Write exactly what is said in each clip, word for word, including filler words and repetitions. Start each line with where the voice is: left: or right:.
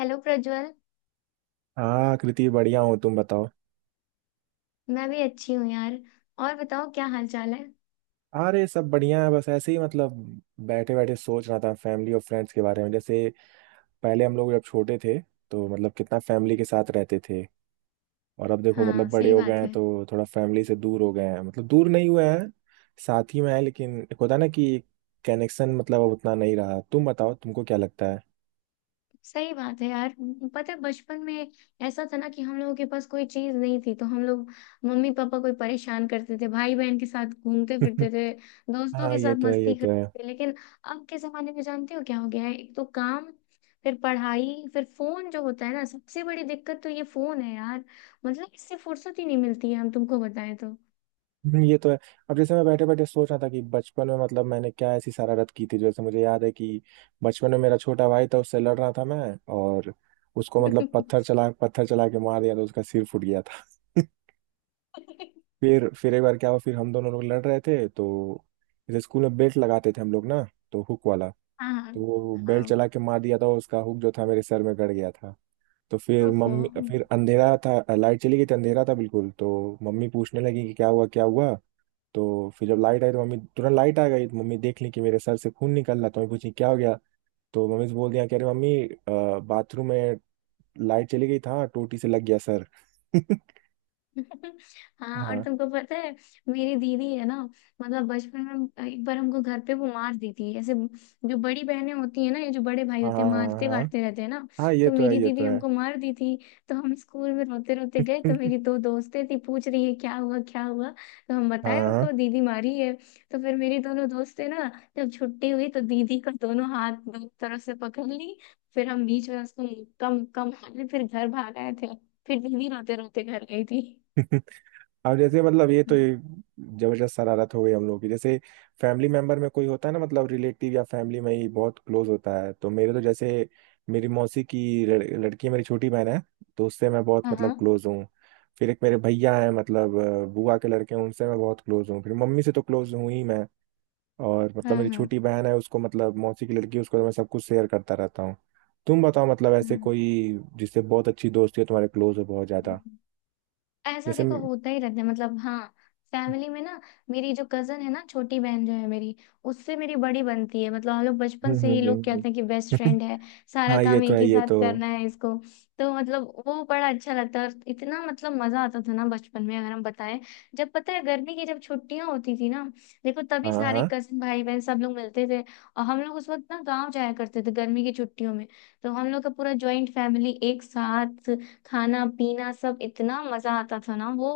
left: Hello Prajwal.
right: हाँ कृति, बढ़िया हो? तुम बताओ।
left: मैं भी अच्छी हूँ यार। और बताओ क्या हाल चाल है।
right: अरे सब बढ़िया है, बस ऐसे ही मतलब बैठे बैठे सोच रहा था फैमिली और फ्रेंड्स के बारे में। जैसे पहले हम लोग जब छोटे थे तो मतलब कितना फैमिली के साथ रहते थे, और अब देखो
left: हाँ
right: मतलब बड़े
left: सही
right: हो गए
left: बात
right: हैं
left: है।
right: तो थोड़ा फैमिली से दूर हो गए हैं। मतलब दूर नहीं हुए हैं, साथ ही में है, लेकिन एक होता है ना कि कनेक्शन मतलब अब उतना नहीं रहा। तुम बताओ तुमको क्या लगता है?
left: सही बात है यार। पता है बचपन में ऐसा था ना कि हम लोगों के पास कोई चीज नहीं थी तो हम लोग मम्मी पापा कोई परेशान करते थे, भाई बहन के साथ घूमते फिरते थे, दोस्तों
right: हाँ
left: के
right: ये
left: साथ
right: तो है, ये
left: मस्ती
right: तो है।
left: करते थे। लेकिन अब के जमाने में जानते हो क्या हो गया है, एक तो काम, फिर पढ़ाई, फिर फोन जो होता है ना, सबसे बड़ी दिक्कत तो ये फोन है यार। मतलब इससे फुर्सत ही नहीं मिलती है हम तुमको बताएं तो।
right: हम्म, ये तो है। अब जैसे मैं बैठे बैठे सोच रहा था कि बचपन में मतलब मैंने क्या ऐसी शरारत की थी। जैसे मुझे याद है कि बचपन में मेरा छोटा भाई था, उससे लड़ रहा था मैं, और उसको मतलब पत्थर चला पत्थर चला के मार दिया तो उसका सिर फूट गया था। फिर फिर एक बार क्या हुआ, फिर हम दोनों लोग लड़ रहे थे तो जैसे स्कूल में बेल्ट लगाते थे हम लोग ना, तो हुक वाला,
left: हाँ
right: तो वो बेल्ट
left: हाँ।
right: चला के मार दिया था, उसका हुक जो था मेरे सर में गड़ गया था। तो फिर
left: ओफो।
right: मम्मी, फिर अंधेरा था, लाइट चली गई थी, अंधेरा था बिल्कुल। तो मम्मी पूछने लगी कि क्या हुआ क्या हुआ। तो फिर जब लाइट आई तो मम्मी तुरंत लाइट आ गई तो मम्मी देख ली कि मेरे सर से खून निकल रहा, तो मम्मी पूछी क्या हो गया। तो मम्मी से बोल दिया कि अरे मम्मी, अ, बाथरूम में लाइट चली गई था, टोटी से लग गया सर।
left: हाँ और
right: हाँ
left: तुमको पता है मेरी दीदी है ना, मतलब बचपन में एक बार हमको घर पे वो मार दी थी ऐसे। जो बड़ी बहनें होती है ना, ये जो बड़े भाई
right: हाँ
left: होते
right: हाँ
left: हैं
right: हाँ।
left: मारते
right: हाँ
left: वारते रहते हैं ना।
right: हाँ, ये
left: तो
right: तो है,
left: मेरी
right: ये तो
left: दीदी
right: है।
left: हमको मार दी थी। तो हम स्कूल में रोते रोते गए तो मेरी दो दोस्तें थी, पूछ रही है क्या हुआ क्या हुआ। तो हम
right: हाँ
left: बताए
right: हाँ।
left: उनको दीदी मारी है। तो फिर मेरी दोनों दोस्तें ना, जब छुट्टी हुई तो दीदी का दोनों हाथ दो तरफ से पकड़ ली, फिर हम बीच में उसको मुक्का मुक्का मारे, फिर घर भाग आए थे। फिर दीदी रोते रोते घर गई थी।
right: अब जैसे मतलब ये तो
left: हाँ
right: ये जबरदस्त शरारत हो गई हम लोग की। जैसे फैमिली मेंबर में कोई होता है ना, मतलब रिलेटिव या फैमिली में ही बहुत क्लोज होता है, तो मेरे तो जैसे मेरी मौसी की लड़- लड़की है, मेरी छोटी बहन है, तो उससे मैं बहुत मतलब
left: हाँ
right: क्लोज हूँ। फिर एक मेरे भैया हैं मतलब अ, बुआ के लड़के हैं, उनसे मैं बहुत क्लोज हूँ। फिर मम्मी से तो क्लोज हूँ ही मैं। और मतलब
left: हाँ
right: मेरी
left: हाँ।
right: छोटी बहन है, उसको मतलब मौसी की लड़की है, उसको तो मैं सब कुछ शेयर करता रहता हूँ। तुम बताओ मतलब ऐसे
left: हाँ।
right: कोई जिससे बहुत अच्छी दोस्ती है तुम्हारे, क्लोज हो बहुत ज्यादा?
left: ऐसा
right: जैसे
left: देखो
right: हम्म
left: होता ही रहता है, मतलब हाँ। फैमिली में ना मेरी जो कजन है ना, छोटी बहन जो है मेरी, उससे मेरी बड़ी बनती है। मतलब हम लोग बचपन
right: हम्म
left: से ही, लोग
right: हम्म,
left: कहते हैं कि बेस्ट फ्रेंड है। सारा
right: हाँ ये
left: काम
right: तो
left: एक
right: है,
left: ही
right: ये तो।
left: साथ करना है इसको। तो मतलब वो बड़ा अच्छा लगता है, और इतना मतलब मजा आता था ना बचपन में, अगर हम बताएं। जब पता है गर्मी की जब छुट्टियां होती थी ना, देखो तभी
right: हाँ
left: सारे
right: हाँ।
left: कजन भाई बहन सब लोग मिलते थे। और हम लोग उस वक्त ना गाँव जाया करते थे गर्मी की छुट्टियों में। तो हम लोग का पूरा ज्वाइंट फैमिली एक साथ, खाना पीना, सब इतना मजा आता था ना वो।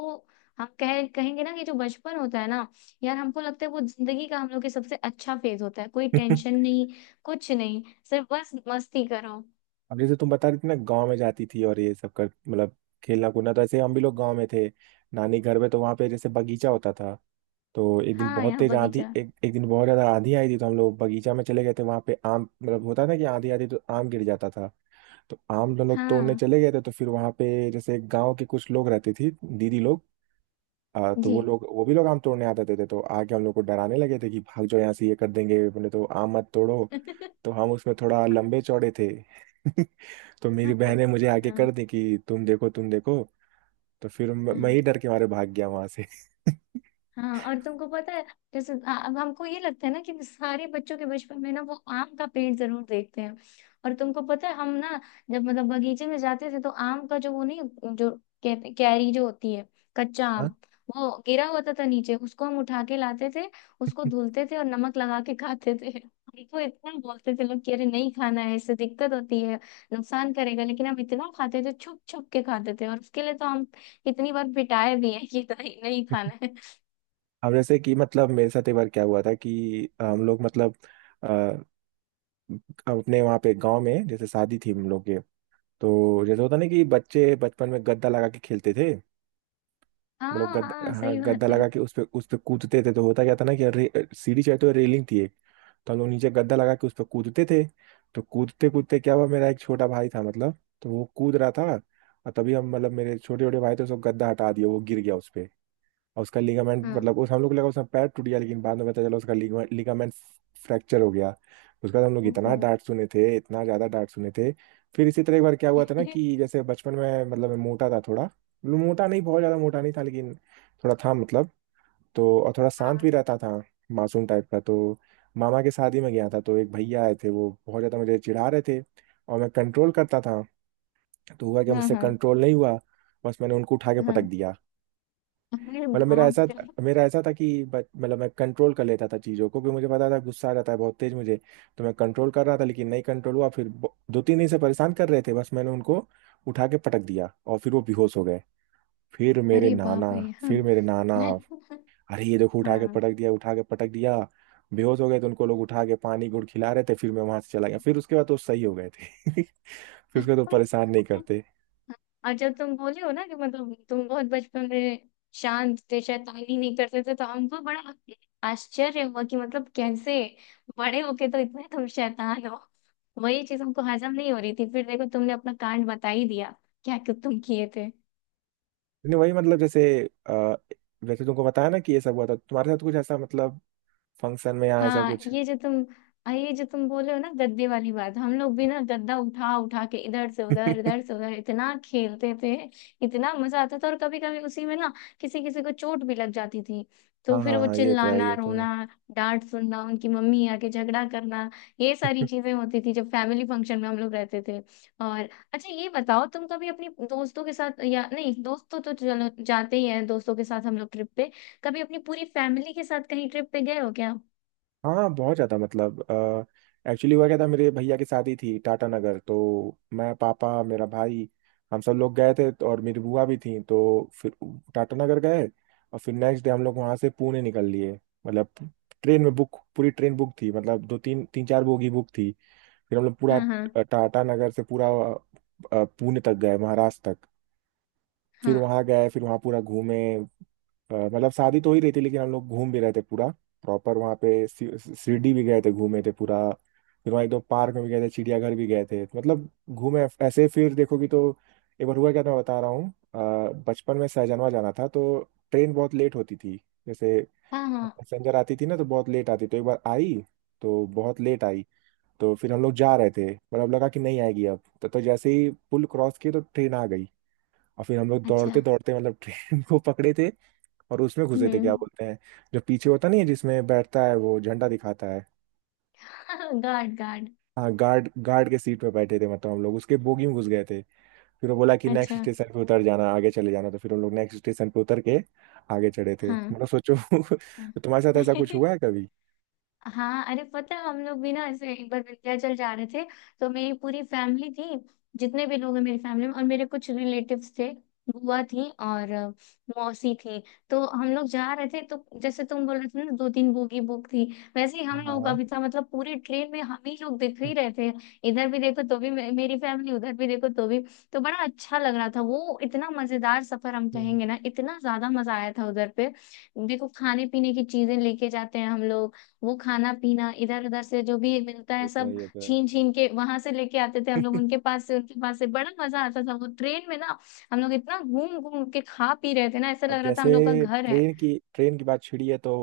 left: हम कह कहेंगे ना कि जो बचपन होता है ना, यार हमको लगता है वो जिंदगी का हम लोग के सबसे अच्छा फेज होता है। कोई टेंशन नहीं, कुछ नहीं, सिर्फ बस मस्ती करो।
right: अब जैसे तुम बता रही थी ना गांव में जाती थी और ये सब कर, मतलब खेलना कूदना, तो ऐसे हम भी लोग गांव में थे, नानी घर में। तो वहाँ पे जैसे बगीचा होता था, तो एक दिन
left: हाँ
right: बहुत
left: यहाँ
right: तेज आंधी,
left: बगीचा।
right: एक, एक दिन बहुत ज्यादा आंधी आई थी तो हम लोग बगीचा में चले गए थे। वहाँ पे आम, मतलब होता है ना कि आंधी आती तो आम गिर जाता था, तो आम हम लोग तोड़ने
left: हाँ।
right: चले गए थे। तो फिर वहाँ पे जैसे गाँव के कुछ लोग रहते थे, दीदी लोग, आ, तो
left: जी।
right: वो लोग वो भी लोग आम तोड़ने आते थे, तो आके हम लोग को डराने लगे थे कि भाग जाओ यहाँ से, ये कर देंगे, बोले तो आम मत तोड़ो। तो हम उसमें थोड़ा लंबे चौड़े थे। तो मेरी
left: हाँ
right: बहन ने मुझे आगे
left: हाँ
right: कर दी कि तुम देखो तुम देखो। तो फिर म- मैं
left: हाँ।
right: ही डर के मारे भाग गया वहां से।
left: हाँ और तुमको पता है जैसे आ- अब हमको ये लगता है ना कि सारे बच्चों के बचपन में ना वो आम का पेड़ जरूर देखते हैं। और तुमको पता है हम ना जब मतलब बगीचे में जाते थे तो आम का जो वो नहीं, जो कै- कैरी जो होती है, कच्चा आम,
right: हाँ?
left: वो गिरा होता था नीचे, उसको हम उठा के लाते थे, उसको धुलते थे और नमक लगा के खाते थे। हमको इतना बोलते थे लोग कि अरे नहीं खाना है, इससे दिक्कत होती है, नुकसान करेगा। लेकिन हम इतना खाते थे, छुप छुप के खाते थे, और उसके लिए तो हम इतनी बार पिटाए भी हैं कि नहीं नहीं खाना है।
right: अब जैसे कि मतलब मेरे साथ एक बार क्या हुआ था कि हम लोग मतलब अ, अपने वहाँ पे गांव में जैसे शादी थी हम लोग के, तो जैसे होता ना कि बच्चे बचपन में गद्दा लगा के खेलते थे। मतलब
left: हाँ
right: गद्दा,
left: हाँ
right: हाँ,
left: सही
right: गद्दा
left: बात है।
right: लगा के उस पे उस पे कूदते थे। तो होता क्या था ना कि रे, सीढ़ी चाहे तो रेलिंग थी एक, तो हम लोग नीचे गद्दा लगा के उस पे कूदते थे। तो कूदते कूदते क्या हुआ, मेरा एक छोटा भाई था मतलब, तो वो कूद रहा था, और तभी हम मतलब मेरे छोटे छोटे भाई थे, उसको गद्दा हटा दिया, वो गिर गया उस पे, और उसका लिगामेंट
left: हाँ।
right: मतलब, उस हम लोग को लगा उसका पैर टूट गया, लेकिन बाद में पता चला उसका लिगामेंट फ्रैक्चर हो गया। उसके बाद हम लोग इतना
left: ओप्पो।
right: डांट सुने थे, इतना ज्यादा डांट सुने थे। फिर इसी तरह एक बार क्या हुआ था ना कि जैसे बचपन में मतलब मैं मोटा था थोड़ा, मतलब मोटा नहीं बहुत ज्यादा मोटा नहीं था लेकिन थोड़ा था मतलब, तो और थोड़ा शांत भी रहता था, मासूम टाइप का। तो मामा के शादी में गया था, तो एक भैया आए थे, वो बहुत ज्यादा मुझे चिढ़ा रहे थे और मैं कंट्रोल करता था। तो हुआ क्या,
left: हाँ हाँ
right: मुझसे
left: हाँ
right: कंट्रोल नहीं हुआ, बस मैंने उनको उठा के
left: हाँ।
right: पटक दिया।
left: अरे
right: मतलब मेरा
left: बाप
right: ऐसा
left: रे।
right: मेरा ऐसा था कि ब- मतलब मैं कंट्रोल कर लेता था चीज़ों को, क्योंकि मुझे पता था गुस्सा आ जाता है बहुत तेज मुझे। तो मैं कंट्रोल कर रहा था लेकिन नहीं कंट्रोल हुआ, फिर ब- दो तीन दिन से परेशान कर रहे थे, बस मैंने उनको उठा के पटक दिया और फिर वो बेहोश हो गए। फिर मेरे
left: अरे
right: नाना
left: बाप रे हाँ।
right: फिर मेरे नाना, अरे ये देखो उठा के
left: हाँ
right: पटक दिया उठा के पटक दिया बेहोश हो गए, तो उनको लोग उठा के पानी गुड़ खिला रहे थे, फिर मैं वहां से चला गया, फिर उसके बाद तो सही हो गए थे। फिर उसके बाद तो परेशान नहीं करते।
left: और जब तुम बोले हो ना कि मतलब तुम बहुत बचपन में शांत थे, शैतानी नहीं करते थे, तो हमको बड़ा आश्चर्य हुआ कि मतलब कैसे बड़े होके तो इतने तुम शैतान हो। वही चीज हमको हजम नहीं हो रही थी, फिर देखो तुमने अपना कांड बता ही दिया क्या क्या तुम किए थे।
right: लेकिन वही मतलब जैसे, अ, वैसे तुमको बताया ना कि ये सब हुआ था, तुम्हारे साथ कुछ ऐसा मतलब फंक्शन में यहाँ ऐसा
left: हाँ
right: कुछ है?
left: ये जो तुम, आ, ये जो तुम बोले हो ना गद्दे वाली बात, हम लोग भी ना गद्दा उठा उठा के इधर से उधर, इधर से उधर, इतना खेलते थे। इतना मजा आता था, और कभी कभी उसी में ना किसी किसी को चोट भी लग जाती थी, तो
right: हाँ
left: फिर
right: हाँ
left: वो
right: हाँ, ये तो है,
left: चिल्लाना,
right: ये तो है।
left: रोना, डांट सुनना, उनकी मम्मी आके झगड़ा करना, ये सारी चीजें होती थी जब फैमिली फंक्शन में हम लोग रहते थे। और अच्छा ये बताओ, तुम कभी अपने दोस्तों के साथ, या नहीं दोस्तों तो चलो जाते ही हैं दोस्तों के साथ हम लोग ट्रिप पे, कभी अपनी पूरी फैमिली के साथ कहीं ट्रिप पे गए हो क्या।
right: हाँ बहुत ज़्यादा मतलब, एक्चुअली हुआ क्या था मेरे भैया की शादी थी टाटा नगर, तो मैं पापा मेरा भाई, हम सब लोग गए थे तो, और मेरी बुआ भी थी, तो फिर टाटा नगर गए, और फिर नेक्स्ट डे हम लोग वहाँ से पुणे निकल लिए। मतलब ट्रेन में बुक, पूरी ट्रेन बुक थी मतलब, दो तीन तीन चार बोगी बुक थी। फिर हम लोग पूरा
left: हाँ हाँ
right: अ, टाटा नगर से पूरा अ, पुणे तक गए, महाराष्ट्र तक। फिर
left: हाँ
right: वहाँ गए, फिर वहाँ पूरा घूमे, अ, मतलब शादी तो हो ही रही थी, लेकिन हम लोग घूम भी रहे थे पूरा प्रॉपर। वहाँ पे सी- शिरडी भी गए थे, घूमे थे पूरा। फिर वहाँ एकदम पार्क में भी गए थे, चिड़ियाघर भी गए थे, मतलब घूमे ऐसे, फिर देखोगी तो। एक बार हुआ क्या था, मैं बता रहा हूँ अ, बचपन में सहजनवा जाना था, तो ट्रेन बहुत लेट होती थी, जैसे
left: हाँ हाँ।
right: पैसेंजर आती थी ना, तो बहुत लेट आती, तो एक बार आई तो बहुत लेट आई। तो फिर हम लोग जा रहे थे, मतलब लगा कि नहीं आएगी अब तो, तो जैसे ही पुल क्रॉस किए तो ट्रेन आ गई, और फिर हम लोग दौड़ते
left: अच्छा।
right: दौड़ते मतलब ट्रेन को पकड़े थे, और उसमें घुसे थे। क्या
left: हम्म।
right: बोलते हैं जो पीछे होता नहीं है, जिसमें बैठता है वो झंडा दिखाता है,
left: गार्ड गार्ड।
right: हाँ गार्ड, गार्ड के सीट में बैठे थे, मतलब हम लोग उसके बोगी में घुस गए थे। फिर वो बोला कि
left: अच्छा।
right: नेक्स्ट स्टेशन पे उतर जाना, आगे चले जाना, तो फिर हम लोग नेक्स्ट स्टेशन पे उतर के आगे चढ़े थे,
left: हाँ
right: मतलब सोचो।
left: हाँ।
right: तो तुम्हारे साथ ऐसा कुछ हुआ है कभी?
left: हाँ अरे पता है हम लोग भी ना ऐसे एक बार विंध्याचल जा रहे थे, तो मेरी पूरी फैमिली थी, जितने भी लोग हैं मेरी फैमिली में, और मेरे कुछ रिलेटिव्स थे, बुआ थी और अ, मौसी थी। तो हम लोग जा रहे थे, तो जैसे तुम बोल रहे थे ना दो तीन बोगी बुक थी, वैसे ही
right: हाँ।
left: हम लोगों का
right: हाँ।
left: भी था। मतलब पूरी ट्रेन में हम ही लोग दिख ही रहे थे। इधर भी देखो तो भी मे- मेरी फैमिली, उधर भी देखो तो भी। तो बड़ा अच्छा लग रहा था वो, इतना मजेदार सफर हम कहेंगे ना, इतना ज्यादा मजा आया था उधर पे। देखो खाने पीने की चीजें लेके जाते हैं हम लोग, वो खाना पीना इधर उधर से जो भी मिलता है
right: ये तो है,
left: सब
right: ये तो है।
left: छीन छीन के वहां से लेके आते थे हम लोग, उनके पास से उनके पास से। बड़ा मजा आता था वो ट्रेन में ना, हम लोग इतना घूम घूम के खा पी रहे थे ना, ऐसा
right: अब
left: लग रहा था
right: जैसे
left: हम लोग का घर है।
right: ट्रेन की ट्रेन की बात छिड़ी है तो,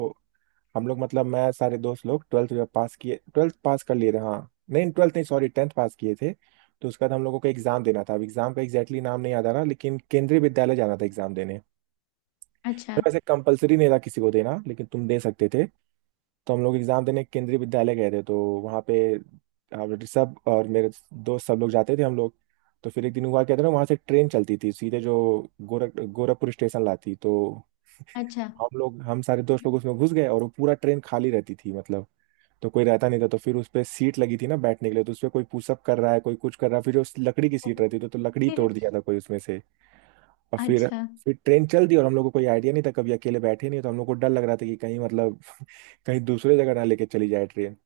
right: हम लोग मतलब मैं सारे दोस्त लोग ट्वेल्थ पास किए, ट्वेल्थ पास कर लिए थे, हाँ नहीं ट्वेल्थ नहीं, सॉरी टेंथ पास किए थे। तो उसके बाद हम लोगों को एग्जाम देना था, अब एग्जाम का एग्जैक्टली नाम नहीं याद आ रहा, लेकिन केंद्रीय विद्यालय जाना था एग्जाम देने। तो
left: अच्छा
right: वैसे कंपलसरी नहीं था किसी को देना, लेकिन तुम दे सकते थे। तो हम लोग एग्जाम देने केंद्रीय विद्यालय गए थे, तो वहाँ पे हम ऋषभ और मेरे दोस्त सब लोग जाते थे हम लोग। तो फिर एक दिन हुआ क्या था ना, वहाँ से ट्रेन चलती थी सीधे जो गोरख गोरखपुर स्टेशन लाती, तो
left: अच्छा।
right: हम लोग हम सारे दोस्त लोग उसमें घुस गए, और वो पूरा ट्रेन खाली रहती थी मतलब, तो कोई रहता नहीं था। तो फिर उस पे सीट लगी थी ना बैठने के लिए, तो उस पे कोई पुशअप कर रहा है, कोई कुछ कर रहा है, फिर जो उस लकड़ी की सीट रहती थी तो लकड़ी तोड़ दिया था कोई उसमें से। और फिर
left: अच्छा।
right: फिर ट्रेन चल दी, और हम लोग को कोई आइडिया नहीं था, कभी अकेले बैठे नहीं, तो हम लोग को डर लग रहा था कि कहीं मतलब कहीं दूसरे जगह ना लेके चली जाए ट्रेन।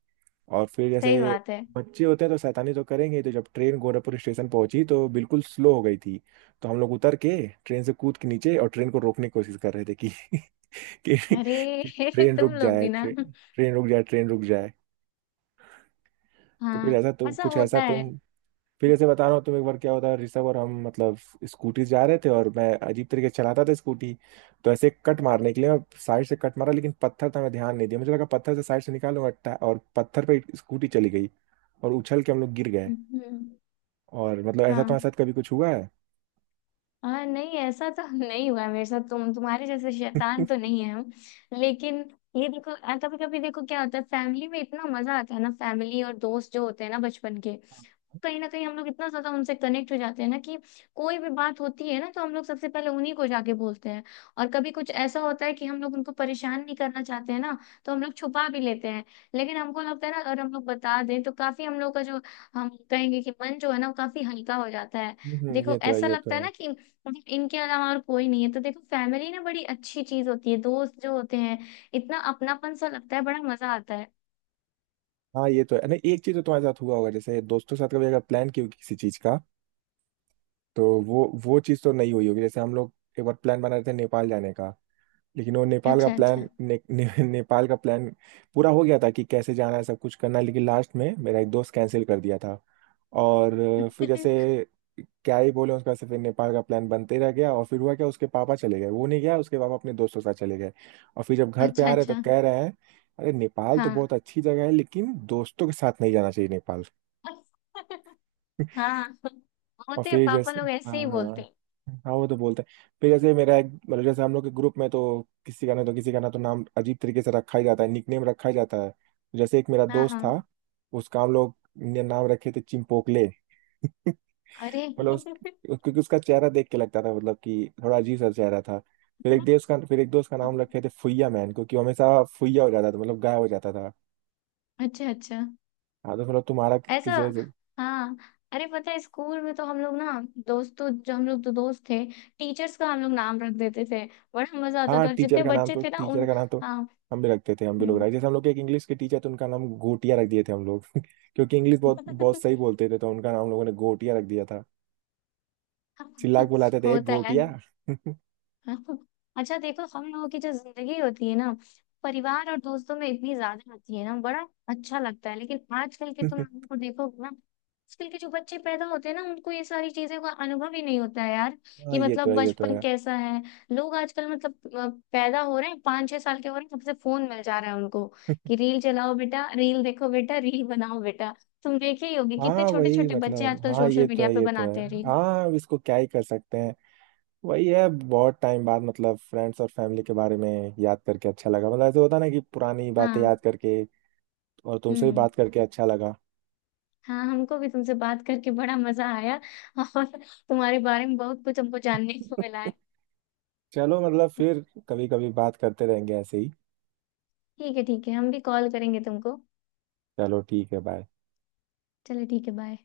right: और फिर जैसे
left: सही बात है।
right: बच्चे होते हैं तो शैतानी तो करेंगे ही, तो जब ट्रेन गोरखपुर स्टेशन पहुंची तो बिल्कुल स्लो हो गई थी, तो हम लोग उतर के ट्रेन से कूद के नीचे, और ट्रेन को रोकने की कोशिश कर रहे थे कि कि,
left: अरे
right: कि ट्रेन
left: तुम
right: रुक
left: लोग
right: जाए,
left: भी ना।
right: ट्रेन ट्रेन रुक जाए, ट्रेन रुक जाए। तो कुछ
left: हाँ
right: ऐसा तुम
left: ऐसा
right: कुछ ऐसा
left: होता है।
right: तुम फिर ऐसे बता रहा हूँ तुम, एक बार क्या होता है ऋषभ और हम मतलब स्कूटी जा रहे थे, और मैं अजीब तरीके से चलाता था स्कूटी, तो ऐसे कट मारने के लिए मैं साइड से कट मारा, लेकिन पत्थर था, मैं ध्यान नहीं दिया, मुझे लगा पत्थर से साइड से निकालूंगा टा- और पत्थर पे स्कूटी चली गई, और उछल के हम लोग गिर गए।
left: हम्म।
right: और मतलब ऐसा
left: हाँ
right: तुम्हारे साथ कभी कुछ हुआ है?
left: हाँ नहीं ऐसा तो नहीं हुआ है मेरे साथ। तुम तुम्हारे जैसे शैतान तो नहीं है हम। लेकिन ये देखो कभी कभी देखो क्या होता है, फैमिली में इतना मजा आता है ना, फैमिली और दोस्त जो होते हैं ना बचपन के, कहीं ना कहीं हम लोग इतना ज्यादा उनसे कनेक्ट हो जाते हैं ना कि कोई भी बात होती है ना तो हम लोग सबसे पहले उन्हीं को जाके बोलते हैं। और कभी कुछ ऐसा होता है कि हम लोग उनको परेशान नहीं करना चाहते हैं ना, तो हम लोग छुपा भी लेते हैं। लेकिन हमको लगता है ना अगर हम लोग बता दें तो काफी हम लोग का जो, हम कहेंगे कि मन जो है ना, वो काफी हल्का हो जाता है।
right: हम्म, ये
left: देखो
right: तो है,
left: ऐसा
right: ये तो
left: लगता है
right: है।
left: ना कि मतलब इनके अलावा और कोई नहीं है। तो देखो फैमिली ना बड़ी अच्छी चीज होती है, दोस्त जो होते हैं, इतना अपनापन सा लगता है, बड़ा मजा आता है।
right: हाँ ये तो है। नहीं एक चीज तो तुम्हारे साथ हुआ होगा, जैसे दोस्तों के साथ कभी अगर प्लान किया हो किसी चीज का तो वो वो चीज तो नहीं हुई होगी। जैसे हम लोग एक बार प्लान बना रहे थे नेपाल जाने का, लेकिन वो नेपाल का
left: अच्छा अच्छा।
right: प्लान ने, ने, नेपाल का प्लान पूरा हो गया था, कि कैसे जाना है, सब कुछ करना है, लेकिन लास्ट में मेरा एक दोस्त कैंसिल कर दिया था। और फिर जैसे क्या ही बोले उसका से, फिर नेपाल का प्लान बनते रह गया, और फिर हुआ क्या उसके पापा चले गए, वो नहीं गया, उसके पापा अपने दोस्तों के साथ चले गए। और फिर जब घर पे
left: अच्छा
right: आ रहे तो
left: अच्छा।
right: कह रहे हैं अरे नेपाल तो
left: हाँ।
right: बहुत अच्छी जगह है, लेकिन दोस्तों के साथ नहीं जाना चाहिए नेपाल।
left: हाँ
right: और
left: होते हैं
right: फिर
left: पापा
right: जैसे
left: लोग
right: हाँ
left: ऐसे ही बोलते
right: हाँ,
left: हैं।
right: हाँ वो तो बोलते हैं। फिर जैसे मेरा एक मतलब जैसे हम लोग के ग्रुप में तो किसी का ना, तो किसी का ना तो नाम अजीब तरीके से रखा ही जाता है, निकनेम रखा ही जाता है। तो जैसे एक मेरा
left: हाँ
right: दोस्त
left: हाँ।
right: था, उसका हम लोग ने नाम रखे थे चिंपोकले।
left: अरे।
right: मतलब उस, क्योंकि उसका चेहरा देख के लगता था मतलब कि थोड़ा अजीब सा चेहरा था। फिर एक दोस्त का फिर एक दोस्त का नाम रखे थे फुइया मैन, क्योंकि वो हमेशा फुइया हो जाता था, मतलब गायब हो जाता था।
left: अच्छा अच्छा।
right: हाँ तो मतलब तुम्हारा
left: ऐसा।
right: किसी,
left: हाँ अरे पता है स्कूल में तो हम लोग ना, दोस्तों जो हम लोग तो दोस्त थे, टीचर्स का हम लोग नाम रख देते थे। बड़ा मजा आता
right: हाँ
left: था, और
right: टीचर
left: जितने
right: का नाम
left: बच्चे
right: तो
left: थे ना
right: टीचर
left: उन,
right: का नाम तो
left: हाँ।
right: हम भी रखते थे, हम भी लोग
left: हम्म।
right: रखे। जैसे हम लोग के एक इंग्लिश के टीचर थे, उनका नाम गोटिया रख दिए थे हम लोग, क्योंकि इंग्लिश बहुत बहुत सही बोलते थे, तो उनका नाम हम लोगों ने गोटिया रख दिया था। चिल्ला के बुलाते थे, एक
left: होता है।
right: गोटिया।
left: अच्छा देखो हम लोगों की जो जिंदगी होती है ना, परिवार और दोस्तों में इतनी ज्यादा होती है ना, बड़ा अच्छा लगता है। लेकिन आजकल के तुम लोगों को देखोगे ना, आजकल के जो बच्चे पैदा होते हैं ना, उनको ये सारी चीजों का अनुभव ही नहीं होता है यार,
right: हाँ
left: कि
right: ये तो
left: मतलब
right: है, ये तो
left: बचपन
right: है।
left: कैसा है। लोग आजकल मतलब अ, पैदा हो रहे हैं, पाँच छह साल के हो रहे हैं, सबसे फोन मिल जा रहा है उनको, कि रील चलाओ बेटा, रील देखो बेटा, रील बनाओ बेटा। तुम देखे ही होगी कितने
right: हाँ
left: छोटे
right: वही
left: छोटे बच्चे
right: मतलब
left: आजकल
right: हाँ
left: सोशल
right: ये तो
left: मीडिया
right: है,
left: पे
right: ये तो है।
left: बनाते हैं रील।
right: हाँ अब इसको क्या ही कर सकते हैं। वही है, बहुत टाइम बाद मतलब फ्रेंड्स और फैमिली के बारे में याद करके अच्छा लगा। मतलब ऐसे होता है ना कि पुरानी बातें
left: हाँ।
right: याद करके, और तुमसे भी
left: हम्म।
right: बात करके अच्छा लगा।
left: हाँ हमको भी तुमसे बात करके बड़ा मजा आया। और तुम्हारे बारे में बहुत कुछ हमको जानने को मिला है।
right: चलो मतलब फिर कभी कभी बात करते रहेंगे ऐसे ही।
left: ठीक है ठीक है हम भी कॉल करेंगे तुमको।
right: चलो ठीक है, बाय।
left: चलो ठीक है बाय।